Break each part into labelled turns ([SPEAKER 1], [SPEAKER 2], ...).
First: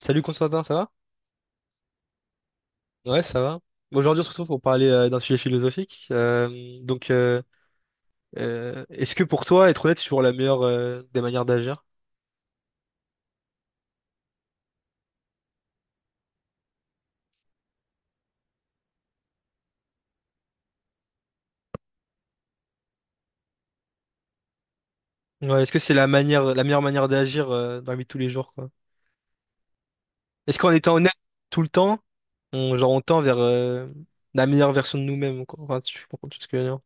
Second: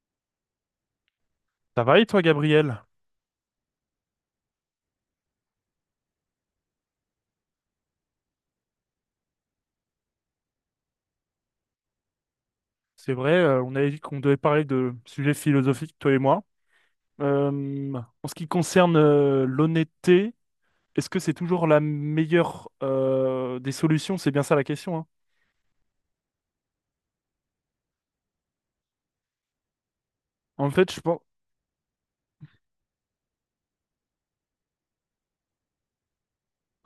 [SPEAKER 1] Salut Constantin, ça va?
[SPEAKER 2] Ça va et toi, Gabriel?
[SPEAKER 1] Ouais, ça va. Aujourd'hui, on se retrouve pour parler d'un sujet philosophique. Est-ce que pour toi, être honnête, c'est toujours la meilleure des manières d'agir?
[SPEAKER 2] C'est vrai, on avait dit qu'on devait parler de sujets philosophiques, toi et moi. En ce qui concerne l'honnêteté, est-ce que c'est toujours la meilleure des solutions? C'est bien ça la question, hein.
[SPEAKER 1] Ouais, est-ce que c'est la manière, la meilleure manière d'agir dans la vie de tous les jours, quoi? Est-ce
[SPEAKER 2] En
[SPEAKER 1] qu'en
[SPEAKER 2] fait,
[SPEAKER 1] étant
[SPEAKER 2] je
[SPEAKER 1] honnête
[SPEAKER 2] pense...
[SPEAKER 1] tout le temps, on, genre, on tend vers la meilleure version de nous-mêmes, quoi? Enfin, tu comprends tout ce que je veux dire.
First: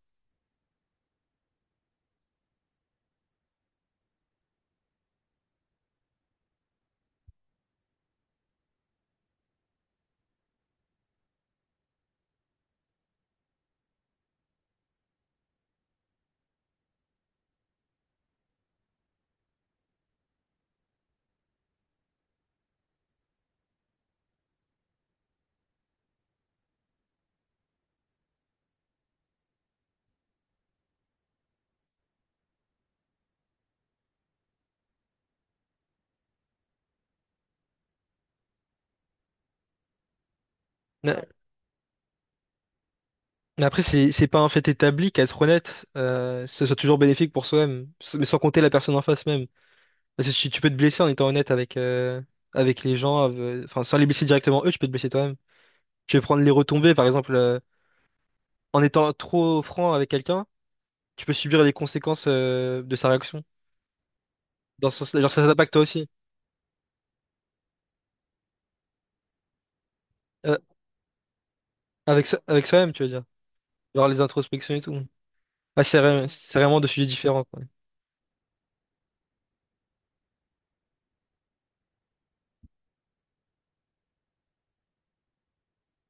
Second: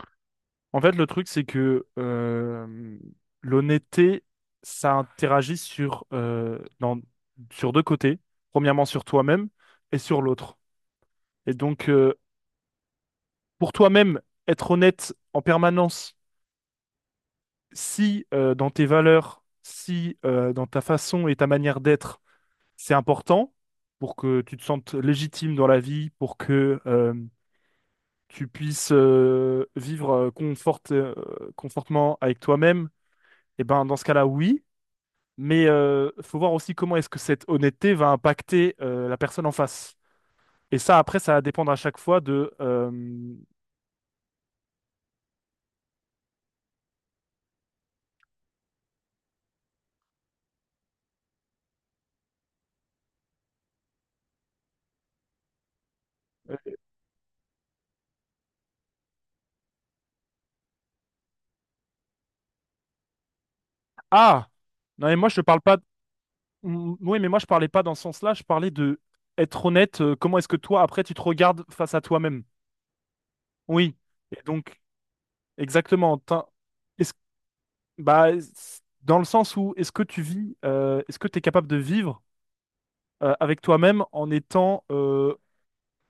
[SPEAKER 2] En fait, le truc, c'est que l'honnêteté, ça interagit sur sur deux côtés. Premièrement, sur toi-même et sur l'autre. Et donc, pour toi-même, être honnête en permanence si dans tes valeurs, si dans ta façon et ta manière d'être, c'est important pour que tu te sentes légitime dans la vie, pour que tu puisses vivre confortement avec toi-même, et ben dans ce cas-là, oui. Mais faut voir aussi comment est-ce que cette honnêteté va impacter la personne en face. Et ça, après,
[SPEAKER 1] Mais,
[SPEAKER 2] ça va dépendre à chaque fois de
[SPEAKER 1] mais après, c'est pas un fait établi qu'être honnête, ce soit toujours bénéfique pour soi-même, mais sans compter la personne en face même. Parce que tu peux te blesser en étant honnête avec, avec les gens, enfin, sans les blesser directement eux, tu peux te blesser toi-même. Tu peux prendre les retombées, par exemple, en étant trop franc avec quelqu'un, tu peux subir les conséquences, de sa réaction.
[SPEAKER 2] Ah!
[SPEAKER 1] Dans ce
[SPEAKER 2] Non, mais
[SPEAKER 1] sens,
[SPEAKER 2] moi,
[SPEAKER 1] genre,
[SPEAKER 2] je ne
[SPEAKER 1] ça
[SPEAKER 2] parle
[SPEAKER 1] t'impacte
[SPEAKER 2] pas.
[SPEAKER 1] toi aussi.
[SPEAKER 2] Mm. Oui, mais moi je parlais pas dans ce sens-là, je parlais de être honnête, comment est-ce que
[SPEAKER 1] Euh,
[SPEAKER 2] toi après tu te regardes face à
[SPEAKER 1] Avec,
[SPEAKER 2] toi-même?
[SPEAKER 1] avec soi-même, tu veux dire.
[SPEAKER 2] Oui.
[SPEAKER 1] Genre les
[SPEAKER 2] Et
[SPEAKER 1] introspections et
[SPEAKER 2] donc,
[SPEAKER 1] tout. Ah,
[SPEAKER 2] exactement.
[SPEAKER 1] c'est vraiment deux sujets
[SPEAKER 2] Est-ce-
[SPEAKER 1] différents, quoi.
[SPEAKER 2] Bah, dans le sens où est-ce que tu vis, est-ce que tu es capable de vivre avec toi-même en étant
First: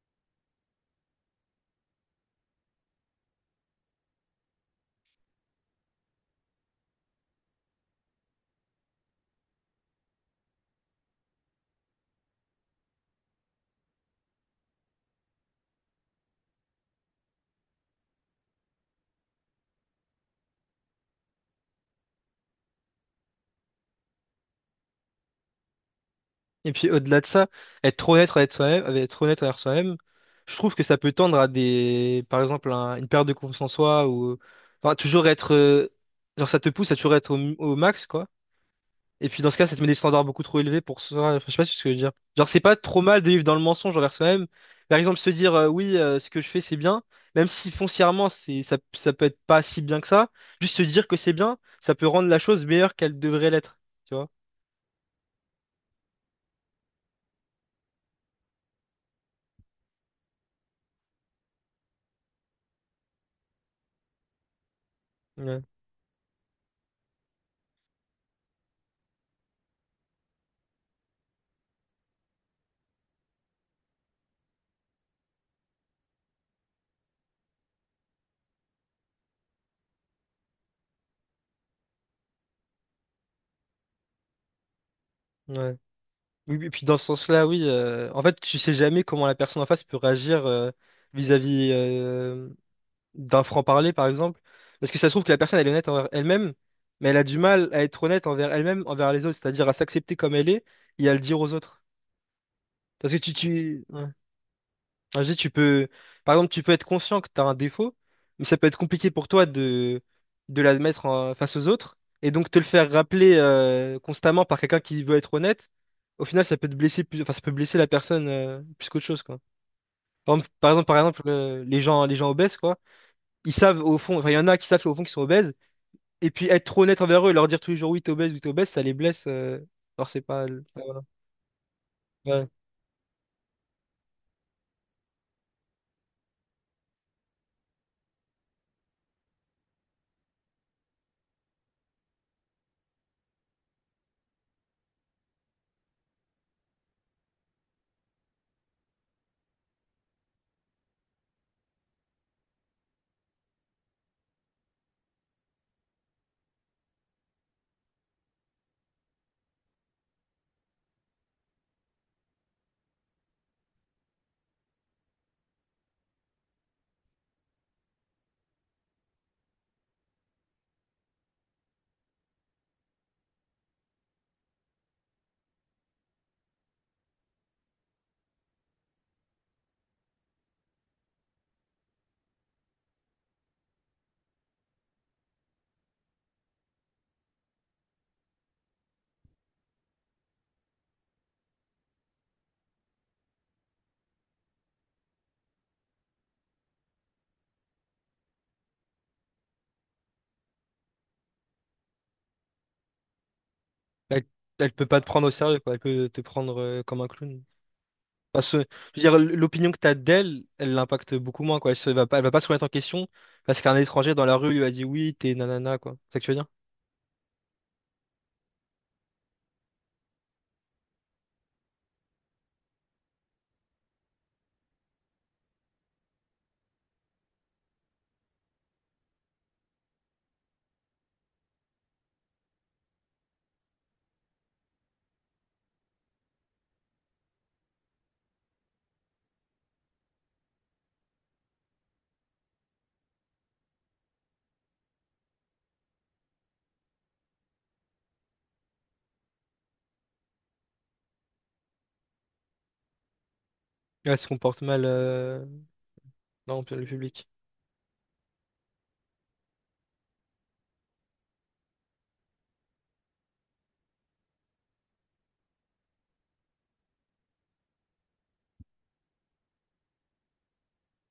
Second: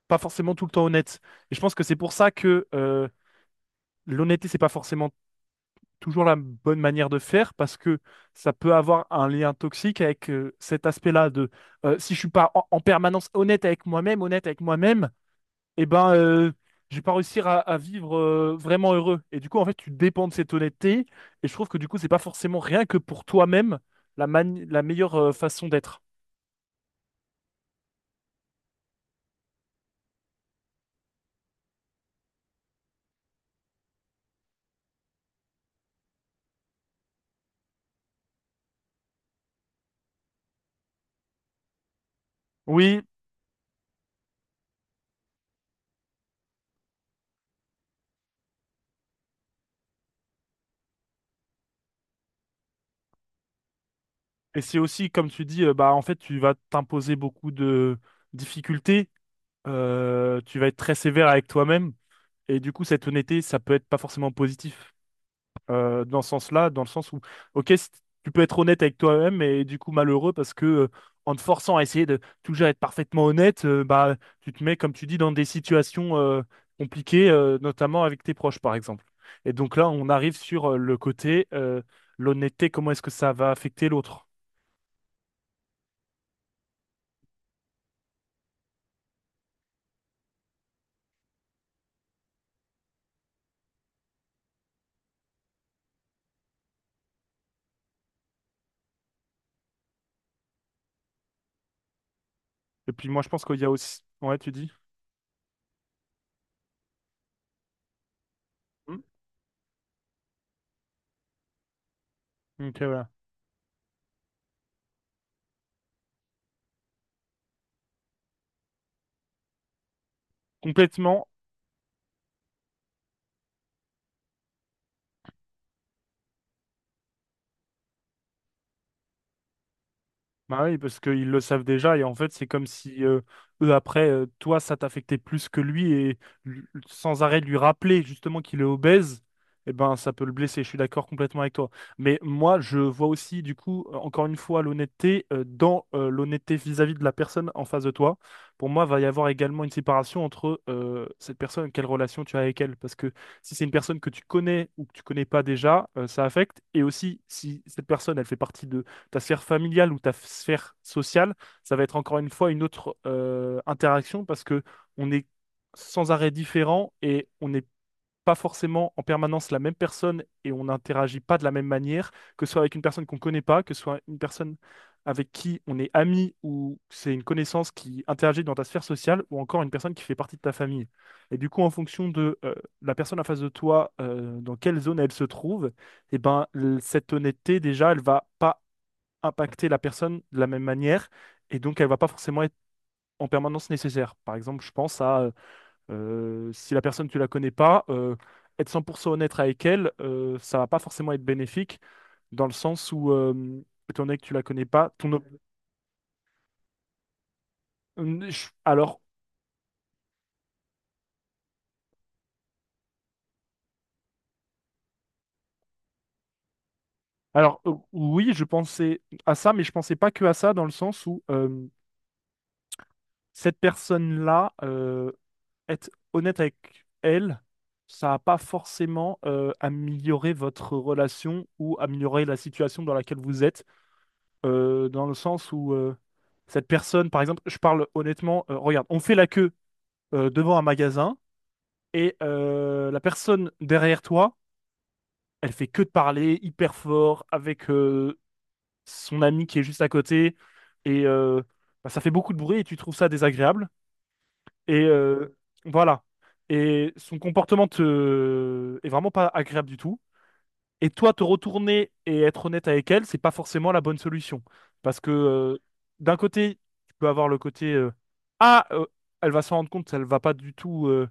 [SPEAKER 2] pas forcément tout le temps honnête? Et je pense que c'est pour ça que l'honnêteté, c'est pas forcément toujours la bonne manière de faire, parce que ça peut avoir un lien toxique avec cet aspect-là de si je suis pas en permanence honnête avec moi-même eh ben, je vais pas réussir à vivre vraiment heureux. Et du coup, en fait, tu dépends de cette honnêteté. Et je trouve que du coup, c'est pas forcément rien que pour toi-même la meilleure façon d'être.
[SPEAKER 1] Et puis au-delà de ça, être trop honnête avec soi-même, être honnête envers soi-même, je trouve que ça peut tendre à des, par exemple, une perte de confiance en soi ou, enfin, toujours être, genre ça te pousse à toujours être au, au max, quoi. Et puis dans ce cas, ça te met des standards beaucoup trop élevés pour soi. Enfin, je sais pas si ce que je veux dire. Genre c'est pas
[SPEAKER 2] Oui,
[SPEAKER 1] trop mal de vivre dans le mensonge envers soi-même. Par exemple, se dire oui, ce que je fais c'est bien, même si foncièrement c'est ça, ça peut être pas si bien que ça. Juste se dire que c'est bien, ça peut rendre la chose meilleure qu'elle devrait l'être. Tu vois?
[SPEAKER 2] et c'est aussi, comme tu dis, bah, en fait, tu vas t'imposer beaucoup de difficultés. Tu vas être très sévère avec toi-même. Et du coup, cette honnêteté, ça peut être pas forcément positif.
[SPEAKER 1] Ouais.
[SPEAKER 2] Dans ce sens-là, dans le sens où, ok, tu peux être honnête avec toi-même et du coup malheureux parce que en te forçant à essayer de toujours être parfaitement honnête, bah, tu te mets, comme tu dis, dans des situations compliquées, notamment avec tes proches, par exemple. Et donc là, on arrive sur le côté, l'honnêteté, comment est-ce que ça va affecter l'autre?
[SPEAKER 1] Ouais. Oui, oui, puis dans ce sens-là, oui. En fait, tu sais jamais comment la personne en face peut réagir vis-à-vis d'un franc-parler, par exemple. Parce que ça se trouve que la personne, elle est honnête envers elle-même, mais elle a du mal à être honnête envers elle-même, envers les autres, c'est-à-dire à s'accepter comme elle est et à le dire aux autres.
[SPEAKER 2] Et puis
[SPEAKER 1] Parce que
[SPEAKER 2] moi, je
[SPEAKER 1] tu,
[SPEAKER 2] pense qu'il y a
[SPEAKER 1] tu...
[SPEAKER 2] aussi... Ouais, tu dis?
[SPEAKER 1] Ah, je dis, tu peux, par exemple, tu peux être conscient que tu as un défaut, mais ça peut être
[SPEAKER 2] Hmm.
[SPEAKER 1] compliqué pour toi de l'admettre face aux autres. Et donc, te le
[SPEAKER 2] Ok,
[SPEAKER 1] faire
[SPEAKER 2] voilà.
[SPEAKER 1] rappeler constamment par quelqu'un qui veut être honnête, au final, ça peut te blesser plus, enfin, ça peut blesser la personne plus qu'autre chose, quoi. Par exemple, par exemple, par exemple,
[SPEAKER 2] Complètement.
[SPEAKER 1] euh, les gens obèses, quoi, ils savent au fond, enfin, il y en a qui savent au fond qu'ils sont obèses, et puis être trop honnête envers eux et leur dire tous les jours oui, t'es obèse, ça les blesse. Alors, c'est pas.
[SPEAKER 2] Bah oui, parce qu'ils le savent déjà, et en fait, c'est
[SPEAKER 1] Ouais.
[SPEAKER 2] comme si eux, après, toi, ça t'affectait plus que lui, et sans arrêt lui rappeler justement qu'il est obèse, eh ben, ça peut le blesser. Je suis d'accord complètement avec toi. Mais moi, je vois aussi, du coup, encore une fois, l'honnêteté vis-à-vis de la personne en face de toi. Pour moi, va y avoir également une séparation entre cette personne, quelle relation tu as avec elle. Parce que si c'est une personne que tu connais ou que tu connais pas déjà, ça affecte. Et aussi, si cette personne, elle fait partie de ta sphère familiale ou ta sphère sociale, ça va être encore une fois une autre interaction parce que on est sans arrêt différent et on n'est pas forcément en permanence la même personne et on n'interagit pas de la même manière, que ce soit avec une personne qu'on ne connaît pas, que ce soit une personne avec qui on est ami ou c'est une connaissance qui interagit dans ta sphère sociale ou encore une personne qui fait partie de ta famille. Et du coup, en fonction de la personne en face de toi, dans quelle zone elle se trouve, eh ben, cette honnêteté, déjà, elle va pas impacter la personne de la même manière et donc elle va pas forcément être en permanence nécessaire. Par exemple, je pense à si la personne tu la connais pas, être 100% honnête avec elle, ça va pas forcément être bénéfique dans le sens où étant donné
[SPEAKER 1] Elle,
[SPEAKER 2] que tu la connais
[SPEAKER 1] elle peut
[SPEAKER 2] pas,
[SPEAKER 1] pas te
[SPEAKER 2] ton op-
[SPEAKER 1] prendre au sérieux, quoi. Elle peut te prendre comme un clown.
[SPEAKER 2] Je-
[SPEAKER 1] Parce que, je veux dire, l'opinion que tu as d'elle, elle l'impacte beaucoup moins, quoi. Va pas, elle va pas se remettre en question parce qu'un étranger dans la rue lui a dit oui, t'es nanana, quoi. C'est ça que tu veux dire?
[SPEAKER 2] alors oui, je pensais à ça, mais je pensais pas que à ça dans le sens où cette personne-là être honnête avec elle, ça n'a pas forcément amélioré votre relation ou amélioré la situation dans laquelle vous êtes, dans le sens où cette personne, par exemple, je parle honnêtement, regarde, on fait la queue devant un magasin et la personne derrière toi, elle fait que de parler hyper fort avec son ami qui est juste à côté et bah, ça fait beaucoup de bruit et tu trouves ça désagréable.
[SPEAKER 1] Elle se comporte mal
[SPEAKER 2] Et voilà.
[SPEAKER 1] dans le
[SPEAKER 2] Et son
[SPEAKER 1] public.
[SPEAKER 2] comportement est vraiment pas agréable du tout. Et toi, te retourner et être honnête avec elle, c'est pas forcément la bonne solution. Parce que d'un côté, tu peux avoir le côté Ah, euh, elle va s'en rendre compte, elle va pas du tout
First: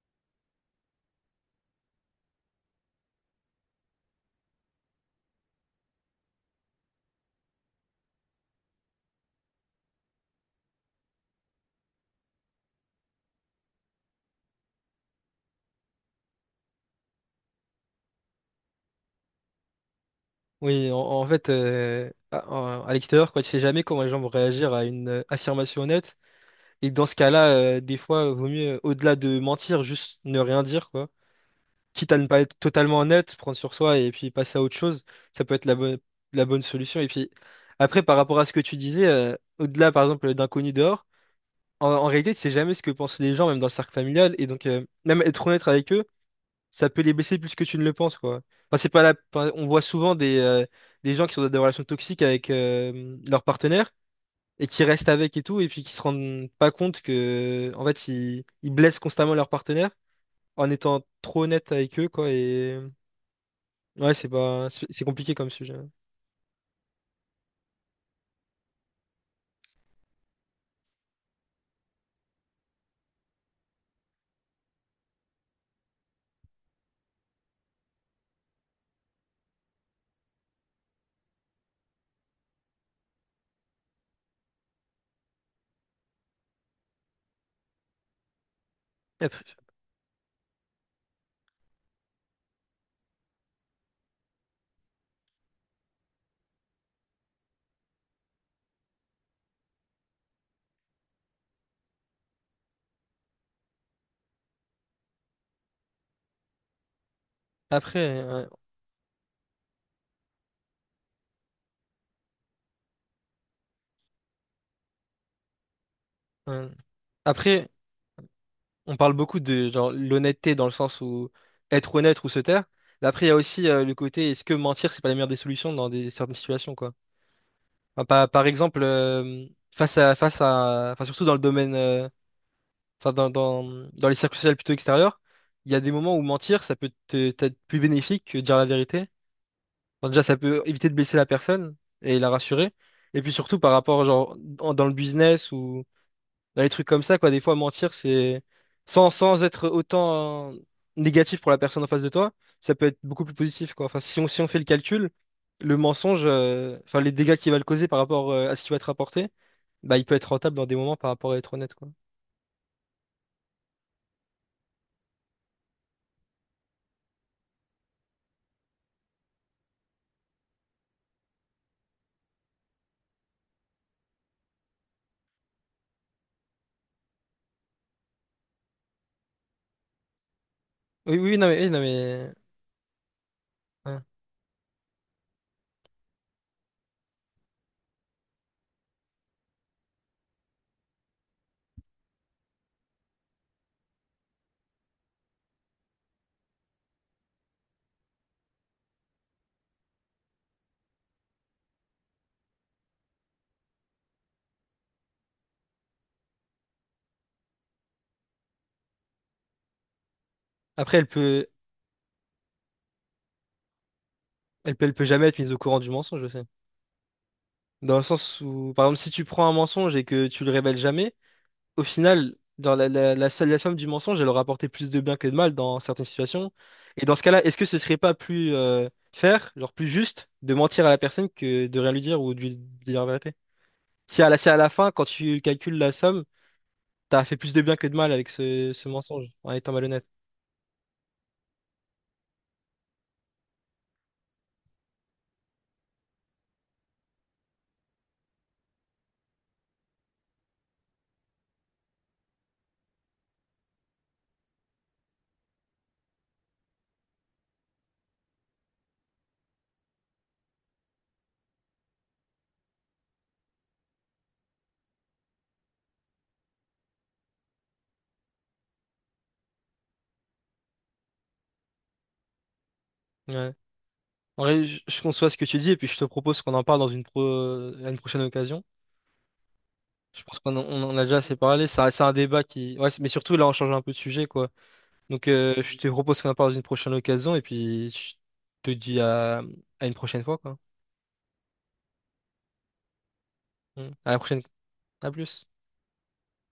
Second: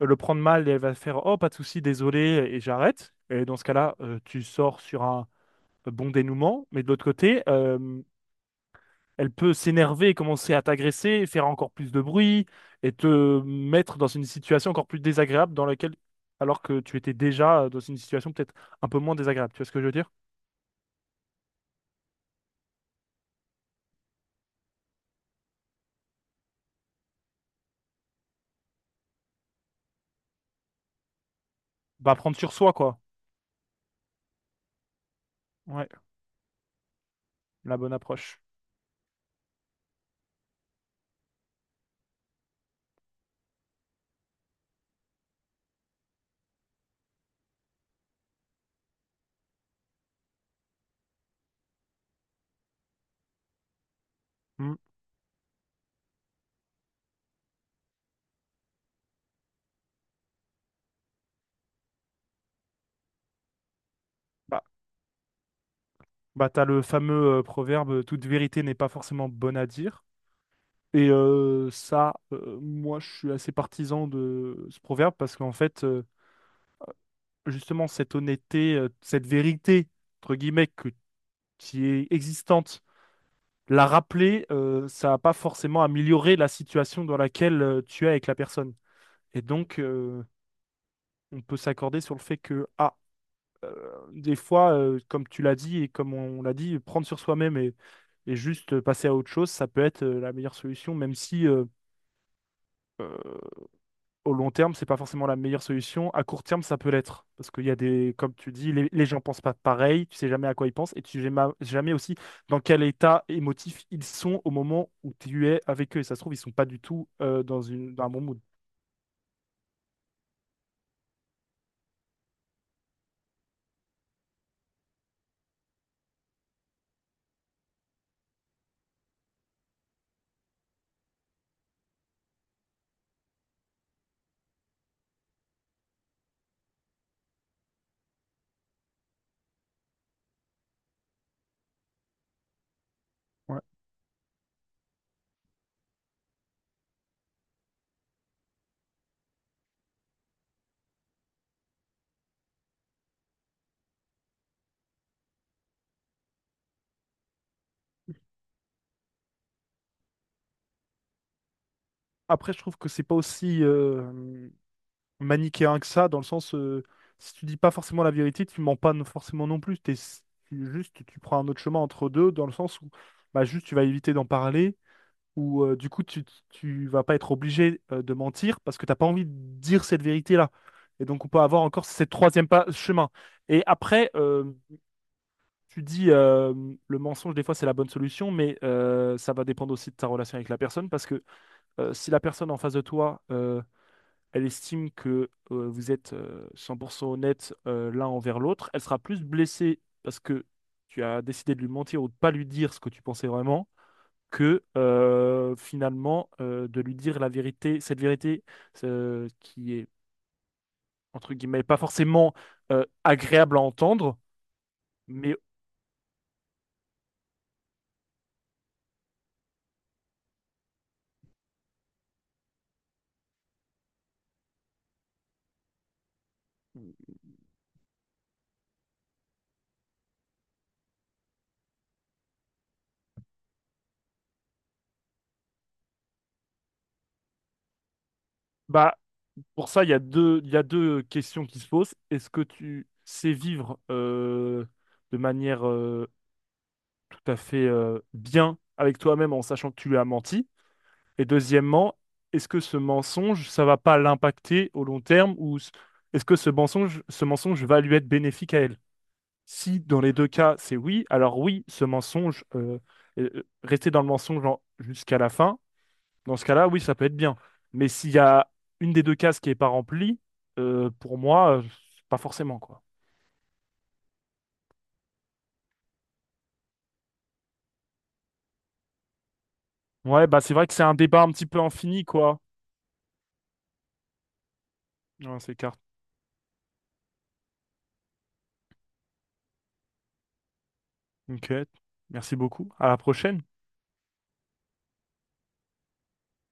[SPEAKER 2] le prendre mal et elle va faire Oh, pas de souci, désolé, et j'arrête. Et dans ce cas-là, tu sors sur un bon dénouement. Mais de l'autre côté, elle peut s'énerver, commencer à t'agresser, faire encore plus de bruit et te mettre dans une situation encore plus désagréable dans laquelle, alors que tu étais déjà dans une situation peut-être un peu moins désagréable. Tu vois ce que je veux dire?
[SPEAKER 1] Oui, en, en fait, à l'extérieur, quoi, tu sais jamais comment les gens vont réagir à une affirmation honnête. Et dans ce cas-là, des fois, vaut mieux, au-delà de mentir, juste ne rien dire, quoi. Quitte
[SPEAKER 2] Bah,
[SPEAKER 1] à ne
[SPEAKER 2] prendre
[SPEAKER 1] pas
[SPEAKER 2] sur
[SPEAKER 1] être
[SPEAKER 2] soi,
[SPEAKER 1] totalement
[SPEAKER 2] quoi.
[SPEAKER 1] honnête, prendre sur soi et puis passer à autre chose, ça peut être
[SPEAKER 2] Ouais,
[SPEAKER 1] la bonne solution. Et puis,
[SPEAKER 2] la bonne
[SPEAKER 1] après, par rapport
[SPEAKER 2] approche.
[SPEAKER 1] à ce que tu disais, au-delà, par exemple, d'inconnus dehors, en, en réalité, tu sais jamais ce que pensent les gens, même dans le cercle familial. Et donc, même être honnête avec eux, ça peut les blesser plus que tu ne le penses, quoi. Enfin, c'est pas la... enfin, on voit souvent des gens qui sont dans des relations toxiques avec leur partenaire et
[SPEAKER 2] Hmm.
[SPEAKER 1] qui restent avec et tout, et puis qui se rendent pas compte que, en fait, ils blessent constamment leur partenaire en étant trop honnête avec eux, quoi. Et ouais, c'est
[SPEAKER 2] Bah,
[SPEAKER 1] pas, c'est compliqué comme sujet.
[SPEAKER 2] t'as le fameux proverbe, toute vérité n'est pas forcément bonne à dire. Et ça, moi, je suis assez partisan de ce proverbe parce qu'en fait, justement, cette honnêteté, cette vérité, entre guillemets, qui est existante la rappeler, ça n'a pas forcément amélioré la situation dans laquelle tu es avec la personne. Et
[SPEAKER 1] Après,
[SPEAKER 2] donc, on peut s'accorder sur le fait que, euh, des fois, comme tu l'as dit et comme on l'a dit, prendre sur soi-même et juste passer à autre chose, ça peut être la meilleure solution, même si au long terme, c'est pas forcément la meilleure solution. À court terme, ça peut l'être. Parce qu'il y a
[SPEAKER 1] après,
[SPEAKER 2] comme
[SPEAKER 1] euh,
[SPEAKER 2] tu dis, les gens pensent pas pareil, tu sais jamais à quoi ils pensent et tu sais jamais aussi dans quel état émotif ils sont au moment où tu es avec eux. Et ça se trouve, ils sont pas
[SPEAKER 1] euh,
[SPEAKER 2] du tout dans
[SPEAKER 1] après,
[SPEAKER 2] un bon mood.
[SPEAKER 1] on parle beaucoup de genre l'honnêteté dans le sens où être honnête ou se taire. Mais après, il y a aussi le côté est-ce que mentir, c'est pas la meilleure des solutions dans des certaines situations, quoi. Enfin, par, par exemple, face à, enfin surtout dans le domaine enfin dans, dans, dans les cercles sociaux plutôt extérieurs, il y a des moments où mentir, ça peut t'être plus bénéfique que dire la vérité. Enfin, déjà, ça peut éviter de blesser la personne et la rassurer. Et puis surtout
[SPEAKER 2] Ouais.
[SPEAKER 1] par rapport, genre, dans le business ou dans les trucs comme ça, quoi, des fois, mentir, c'est sans, sans être autant négatif pour la personne en face de toi, ça peut être beaucoup plus positif, quoi. Enfin, si on, si on fait le calcul, le mensonge, enfin, les dégâts qu'il va le causer par rapport à ce qui va être rapporté bah, il peut être rentable dans des moments par rapport à être honnête, quoi.
[SPEAKER 2] Après, je trouve que c'est pas aussi manichéen que ça, dans le sens, si tu dis pas forcément la vérité, tu mens pas forcément non plus. Juste, tu prends un autre chemin entre deux, dans le sens où bah, juste, tu vas éviter d'en parler où du coup tu vas pas être obligé de mentir parce que t'as pas envie de dire cette vérité-là. Et
[SPEAKER 1] Oui,
[SPEAKER 2] donc on peut avoir
[SPEAKER 1] oui, non,
[SPEAKER 2] encore cette
[SPEAKER 1] mais...
[SPEAKER 2] troisième pas, chemin. Et après, tu dis le mensonge, des fois c'est la bonne solution, mais ça va dépendre aussi de ta relation avec la personne parce que si la personne en face de toi, elle estime que vous êtes 100% honnête l'un envers l'autre, elle sera plus blessée parce que tu as décidé de lui mentir ou de pas lui dire ce que tu pensais vraiment que finalement de lui dire la vérité, cette vérité qui est
[SPEAKER 1] Après,
[SPEAKER 2] entre guillemets pas forcément agréable à entendre,
[SPEAKER 1] elle peut jamais
[SPEAKER 2] mais
[SPEAKER 1] être mise au courant du mensonge, je sais. Dans le sens où, par exemple, si tu prends un mensonge et que tu le révèles jamais, au final, dans la somme du mensonge, elle aura apporté plus de bien que de mal dans certaines situations. Et dans ce cas-là, est-ce que ce serait pas plus faire, genre plus juste, de mentir à la personne que de rien lui dire ou de lui dire la vérité? Si à la fin, quand tu calcules la somme, t'as fait plus de bien que de mal avec ce
[SPEAKER 2] bah
[SPEAKER 1] mensonge, en
[SPEAKER 2] pour
[SPEAKER 1] étant
[SPEAKER 2] ça
[SPEAKER 1] malhonnête.
[SPEAKER 2] il y a deux questions qui se posent. Est-ce que tu sais vivre de manière tout à fait bien avec toi-même en sachant que tu lui as menti? Et deuxièmement, est-ce que ce mensonge ça va pas l'impacter au long terme ou est-ce que ce mensonge va lui être bénéfique à elle? Si dans les deux cas, c'est oui, alors oui, ce mensonge, rester dans le mensonge jusqu'à la fin, dans ce cas-là, oui, ça peut être bien. Mais s'il y a une des deux cases qui n'est pas remplie, pour moi, pas forcément, quoi.
[SPEAKER 1] Ouais. En vrai, je conçois ce que tu dis et puis je te propose qu'on en parle dans à une prochaine occasion. Je
[SPEAKER 2] Ouais,
[SPEAKER 1] pense
[SPEAKER 2] bah c'est
[SPEAKER 1] qu'on en
[SPEAKER 2] vrai que
[SPEAKER 1] on
[SPEAKER 2] c'est un
[SPEAKER 1] en a déjà
[SPEAKER 2] débat un
[SPEAKER 1] assez
[SPEAKER 2] petit peu
[SPEAKER 1] parlé. C'est
[SPEAKER 2] infini,
[SPEAKER 1] un
[SPEAKER 2] quoi.
[SPEAKER 1] débat qui. Ouais, c'est- mais surtout, là, on change un peu de sujet, quoi. Donc,
[SPEAKER 2] Ouais, c'est clair.
[SPEAKER 1] je te propose qu'on en parle dans une prochaine occasion et puis je te dis à une prochaine fois, quoi.
[SPEAKER 2] Ok, merci beaucoup. À la prochaine.
[SPEAKER 1] Mm. À la prochaine. À plus.